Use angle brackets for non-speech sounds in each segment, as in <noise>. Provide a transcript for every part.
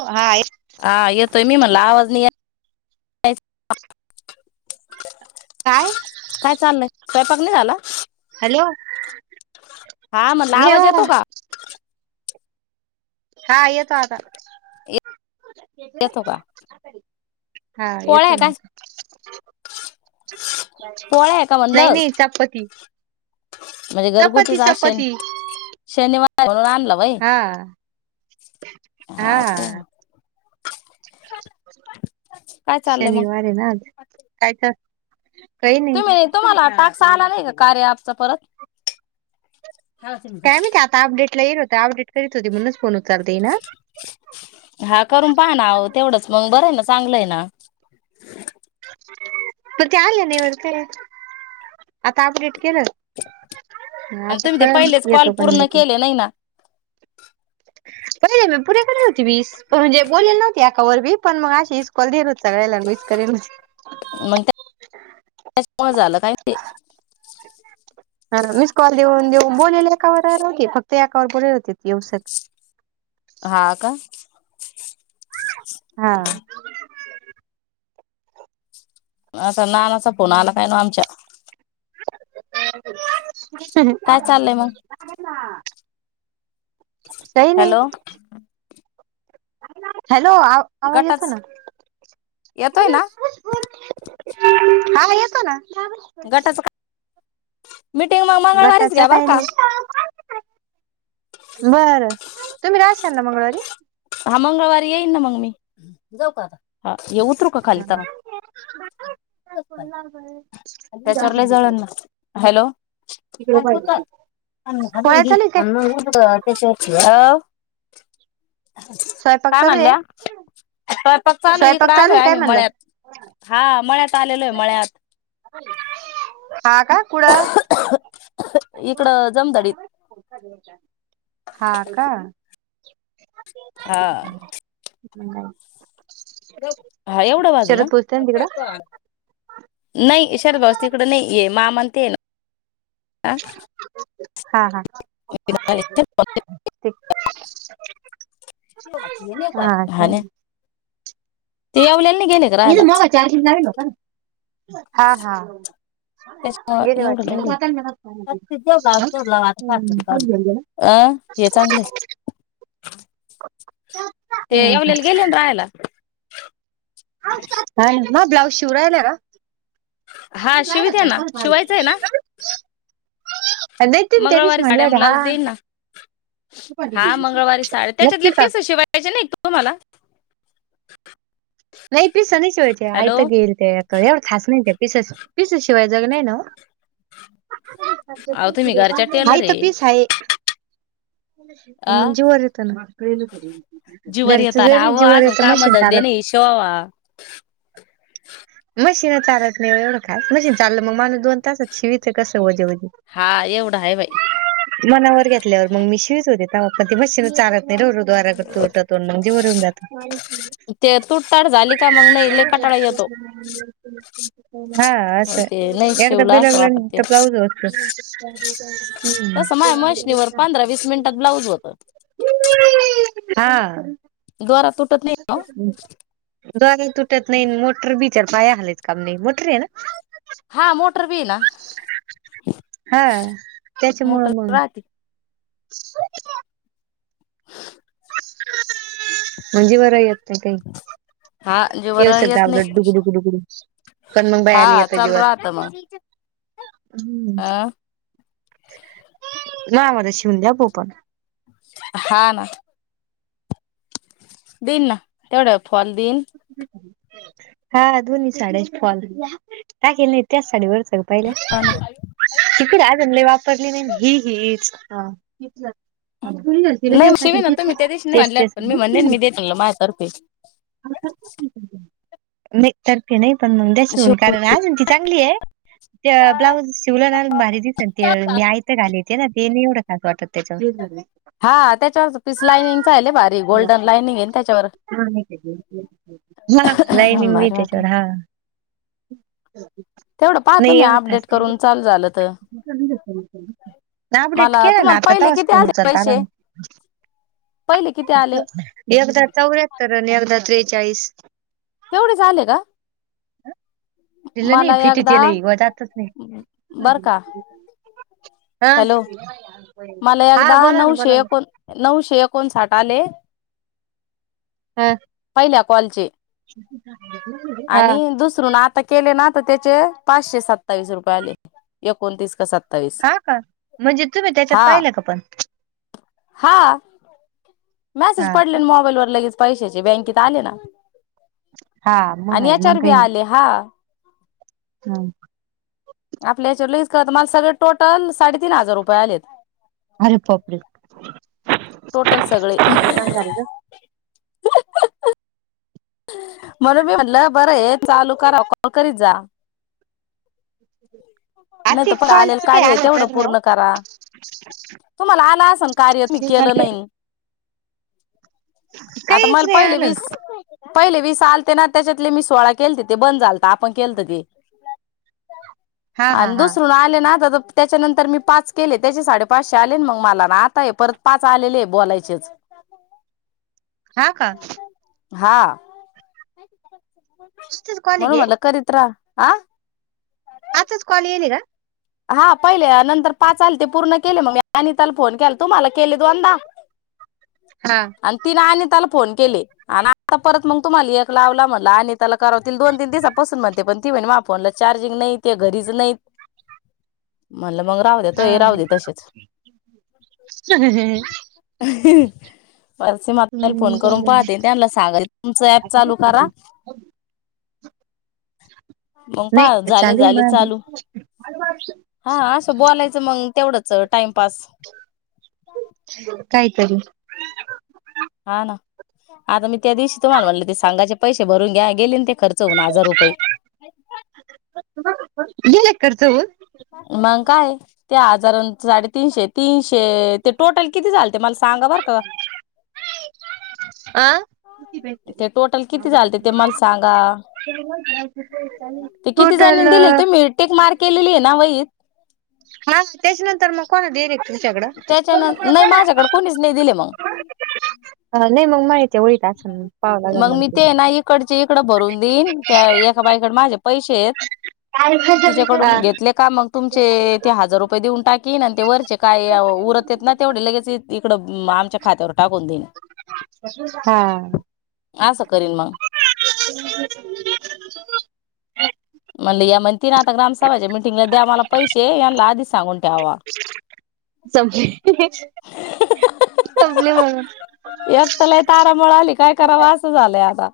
हा <unintelligible> ह येत म म्हलावाज न <inaudible> काय? सस्वयंपाक नाही झाला हॅलो हा म्हणला नाही आवाज हो येतो का हा येतो आता येतो का <inaudible> हा पोळ्या येतो आहे ना काय <inaudible> पोळ्या आहे का <inaudible> नाही म्हणलं नाही चपाती म्हणजे चपाती घरगुतीचा राशन चपाती <inaudible> शनी शनिवार म्हणून बा हा <unintelligible> हा का काय <inaudible> चाललंय मग शनिवारे ना काय का तुम्ही तुम्हाला टाकसा आला नाही का कार्य हॅपचा परत काय मीती आता अपडेट ला येईल होतता अपडेट करीत होती म्हणूनच फोन होत <inaudible> हा करून पाहा ना तेवढंच मग बरं न चांगलं आहे ना तर ते आले नाही वर ते आता अपडेट केलं आणि आता तुम्ही ते कळल पहिलेच कॉल येतो का नाही पूर्ण <unintelligible> येतो केले ना <inaudible> ी <unintelligible> पुरे करे होती वीस प म्हणजे बोलेल नव्हती एका वर बी मग अशी इसकॉल देत होत सगळ्याला वीस करेलजी <unintelligible> मग त्या <unintelligible> झालं काय ते हा मिस कॉल देऊन देऊन बोलेल एकावर की फक्त एकावर बोलेल होते व्यवस्थित हा का, हा, <unintelligible> असं ना नाचा फोन आला काय ना आमच्या काय चाललंय मग <unintelligible> सही नाही, हॅलो <unintelligible> हॅलो आवाज येतो गटाच ना, येतोय ना <unintelligible> हा येतो ना हम गटाच काही नाही बर तुम्ही रा हा मंगळवारी येईन ना मग मी जाऊ का ह ये उतरू का खाली त्याला त्याच्यावर जळण हॅलो तिकडे पाहि अी अठशची स्वयंपाक काय चालू आहे म्हनल्या पक् आलू इकड स्वयंपाक चालू आलोय आहे काय आम्ही म्हणलं मळ्यात हा मळ्यात आलेलोय मळ्यात हा का कुड इकडं जमदडीत हा का हा हा ह हा एवढं बाजू ना पोचते तिकडं नाही इशार भाऊस तिकडें नाही ये मा म्हणते येन हा हा ते हा हा काय ते येव इथ मगा चार लाल का हा हा त्याच्यामुळं बर एवढं वाट लय बाई अं हे चांगलं ते यावलल गेलेंद आयला म ब्लाउज शिवरायला का हा म शिवित लायलाच आहे नाही ना शिवायचं आहे कस ना झा मंगळवारी साड्या ब्लाउज हा देईन ना हा मंगळवारी साडे त्याच्यातली नक्की का फीसशीिवायची नाही तुम्हाला हा हा नाहीई पिसनिशवय तग येलतेय एवढ खास न नाहीयेते पिसेस पिसेशिवाय जग नाही ना अहो डच तुम्ही घरच्या टेलर आ तर पीस आहे आ पण मग जीवर येत ना जीवर घरच येता ना जरी अहो जीवर अजून येत काम मशीन धंदे चालत नाही शिवावा मशीन चालत नाही एवढं काास मशीन चाललं मग माण दोन तासात शिवित कसं वजेव हा एवढा आहे बाई मनावर घेतल्यावर मग मी शिवीच होते म मशशी चचाार निरर दवारा करतोठ तो म्हणजे वरून जात ते तुटताट झाली का मग नाही लय कटाळा येतो हा मग असं ते नाही आहे एकदा बी लागलं तर ब्लाउजत तस माझ्या मशनीवर पंधरा वीस मिनिटात ब्लाउज होत हा नाही द्वारा तुटत नाही मोटर बी च पाया हलेच काम नाही मोठ रे ना हा म मोटर बना हा त्याच्या मुळ मुळ राहते म्हणजे बर येत नाही काही हा जीवर केव शब्द येत आवलं नाही डुड डुड पण मग बाई हा आलीयता चालू जीवर राहत मग अं, ना मझ शिवून द्या पो पण हा ना दिल ना तेवढं फौल दीन हा दोन्ही साड्या फॉल कााकी नाही त्याच साडीवरर सग पाहिले हा ना तिकडे आहे ले वापरली नाही ही हीच नाही शिवे ना तुम्ही त्या दिवशी नाही म्हणल्यात तेचतेच पण मी म्हणले मी देत म्हणलं माझ्यातर्फे तरे नाही पण मग त्या्याश शिव होन कारण अजून ती चांगली आहे ब्लाऊज शिवलं ना भारी दिसनते मी आईत घाली ते ना तेने एवढं खास वाटत त्याच्यावर हा त्याच्यावर पीस लाइनिंग आहे लय भारी गोल्डन लाइनिंग आहे त्याच्यावर हा लाईनिंग बी भारी वाटल त्याच्यावर हा तेवढं पहा नाही तुम्ही एवढं अपडेट ख करून चालू झालं तर ना अपडेट मला केलं ना तुम्हाला आता पहिले तस किती फोन आले उचलता आला पैसे ना पहिले किती आले एकदा चौऱ्याहत्तर आणि एकदा त्रेचाळीस तेवढे चाले का दिलं नाही मला एकदा फिटीतलेव जातच बर नाही का हा हॅलो मला हा एकदा बोला ना नऊशे बोला ना एकोण नऊशे एकोणसाठ आले हा पाहिल्या कॉलचे हा आणि दुसर ना आता केले ना तर त्याचे पाचशे सत्तावीस रुपये आले एकोणतीस क स हा का म्हणजे तुम्ही त्याच्यात पाहिलं का पण हा मॅसेज हा पडले का मोबाईलवर लगेच पैशाचे बँकेत आले ना हा मग आणि आहे याच्यावर बी आले हा ह आपल्या या्याच्यावर लगच करत मला सगळे टोटल साडेतीन हजार रुपये आलेत अरे पपलिक टोटल सगळी ग. म्हणून मी म्हटलं बरं ये चालू करा कॉल करीत जा आ नाही ते तर पण आलेलं कॉलच काय कार्य आहे आलं तेवढं तर राव पूर्ण करा तुम्हाला आला असल कार्य मी केलं नाही आता काहीच मला नाही पहिले आलं वीस पहिले वीस आलते ना त्याच्यातले मी सोळा केलते ते बंद झालत आपण केलत ते हा हा आणि हा दुसर ना आले ना तर त्याच्यानंतर मी पाच केले त्याचे साडेपाचशे आले मग मला ना आता हे परत पाच आलेले आहे बोलायचेच हा का हा आजच कॉल म्हण घे मला करीत रहा अच्छाच कॉल येलरा हा पहिले नंतर पाच आले ते पूर्ण केले मग अनिताला त्याला फोन केला तुम्हाला केले दोनदा हा आणि तिने आनिताला फोन केले आणि आता परत मग तुम्हाला एक लावला म्हला आणि त्याला करावतील दोन तीन दिवसापसून म्हणते पण ती म्हणे मा फोनला चार्जिंग नाही घरीच नाहीत म्हणलं मग राहू द्या तो हा हे राह दे तसेच हम्म, परसि माता फोन करून बरं. पाहते त्यांना सांगा तुमचं ऍप चालू करा मंग पा नाही झाले चालू आहे झाले माझे चालू हा अस बोलायचं मग तेवढंच टाइमपास तरी हा ना आता मी त्या दिवशी तुम्हाला म्हले ते सांगायचे पैसे भरून घ्या गेले ते खर्च चौदा हजार रुपये कर्ज बघुन मग काय त्या हजारां साडेतीनशे तीनशे ते टोटल किती झाल ते मला सांगा बर का. आ? ते टोटल किती झाल ते ते मला सांगा. ते किती टोटल जणीनी दिले हा त टिक मार्क केलेली आहे ना वहित त्याच्यानंतर मग कोणा डिरेक्ट तुमच्याकडं त्याच्यान नाही माझ्याकडे कोणीच नाही दिले मग? नाही मग माहिती होईल असं पाहावं लागेल मग मी ते ना इकडचे इकड भरून देईन त्या एका बाइ तिच्याकडे माझे पैसे हा, तिच्याकडून घेतले का मग तुमचे ते हजार रुपये देऊन टाकीन ते वरचे काय उरतेत ना तेवढे लगेच इकडं आमच्या खात्यावर टाकून देईन. हा शअअअ म्हणले या म्हणतीन आता ग्रामसभाच्या म मिटिंगला द्या मला पैसे यांना आधी सांगून - संपले... संपले मग एकट्याला तारांबळ आली काय करावं असं झालंय आता.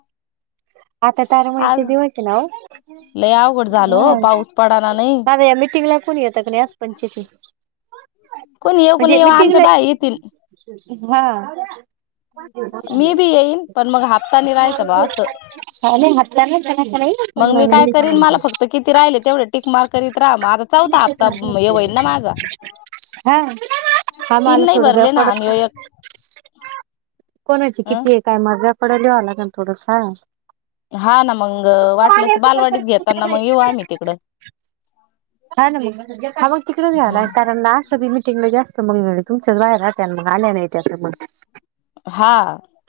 आता आज तारांबळीचे दिवस आहेत ना लय अवघड झालं ओ हो हा पाऊस पडाना नाही माझ या मिटिंगला कोणी येत का नाही अस पंचवीस, तीस कोणी येऊ न येऊ आमच्या बाई येतील हा हा मी बी येईन पण मग हप्तानी राहायच बा असं नाही हाताना त्यांना नाही मग पण मी काय करीन मला फक्त किती राहिले तेवढं टिकमार्क करीत राहा. मग आता चौथा हप्ता हे होईल ना माझा हा हा मला तीन नाही थोडं द्या भरले ना आणि पडत. एक कोणाची अ किती आहे? काय मागपुड लिहावं लागे ना थोडस. हा ना मग वाटलंस बालवाडीत घेताना मग येऊ आम्ही तिकडं हा ना म हा मग हा तिकडेला कारणना अस मीटिंग जास्त मग तुमच्याच बाहेर राहत्यान आणि मग आल्या नाही हा.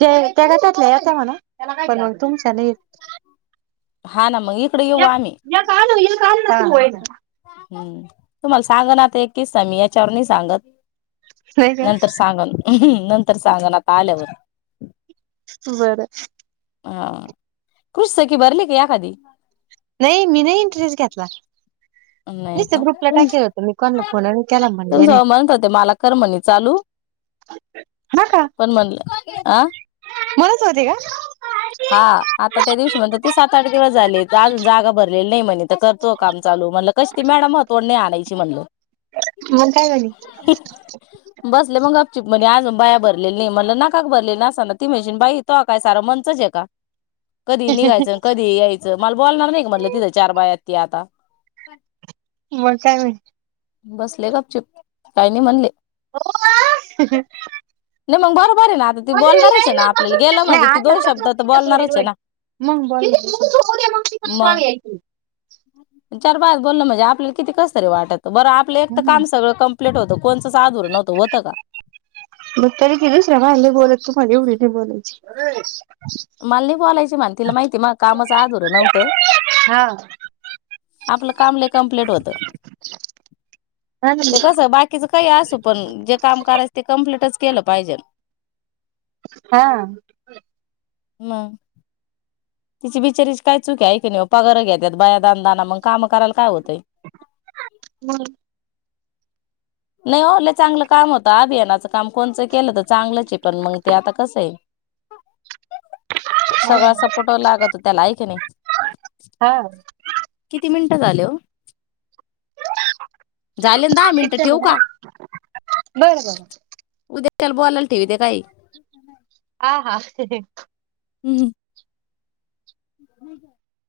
ते त्या करत्यात आता म्हणा पण तुमच्या नाही हा ना मग इकडे येऊ या आम्ही या काल होईल काल होईल हं तुम्हाला सांग ना आता एक किस्सा मी याच्यावर नाही सांगत. का नंतर सांगेन नंतर सांगेन आता आल्यावर बरं हा खृुश सकी भरली का एखादी नाही मी नाही इंटरेस्ट घेतला. श् नाही नुसतं का ग्रुपला टाकेल होतं मी कोणाला फोन नाही केला म्हणले तुमच नाही म्हणत होते मला कर म्हणले चालू पण म्हणलं अ आ मलाच होती का? शुअ हा आता त्या दिवशी म्हणत ते सात, आठ दिवस झाले जागा भरलेली नाही म्हणले तर करतो काम चालू म्हणून कशी त मॅडम महत्वाच नाही आणायची म्हणलं मग काय म्हणे बसले मग गपचूप म्हणेल अजून बाया भरलेली नाही म्हणला नका का भरलेली असना ती म्हणजे बाई तो काय सारा मनचच आहे का? कधी निघायचं, कधी यायचं, मला बोलणार नाही म्हटलं तिथं चार बाया ती आता? मग म बसले गप चुप काही नाही म्हणले नाही मग बरोबर आहे ना आता ती ये बोलणारच आहे ना आपल्याला गेला म्हणजे ती आता दोन शब्द तर बोलणारच आहे ना मग बोल मग चार बायकात बोललं म्हणजे आपल्याला किती कस तरी वाटातं बरं आपलं एक तर काम सगळं कंप्लीट होतं. कोणचंच अधुरं नव्हतं होतं का बघ तरी कच रवले बोलत तू माझ उढ हे बोलायचे मल्ली बोलायची म्हण तिला माहिती मग कामाचं आधुरं नव्हतं. हा आपलं काम लई कम्पलेट होत. ना, ते कस बाकीच काही असो. पण जे काम करायचं ते कमप्लीटच केलं पाहिजे. हा हम तिची बिचारीची काय चुक आहे की नाही. पगार घेतत बाया दानदाना मंग काम करायला काय होतय. नाही हो लई चांगलं काम होतं. अभियानाचं काम कोणचं केलं तर चांगलंच पण मग ते आता कसं आहे. सगळ्या सपोर्ट लागत हो त्याला ऐक नाही. हा किती मिनिट झाले हो झाले. दहा मिनिटं ठेवू बर का बर बोला ठवते काही. ते हम्म नाही काय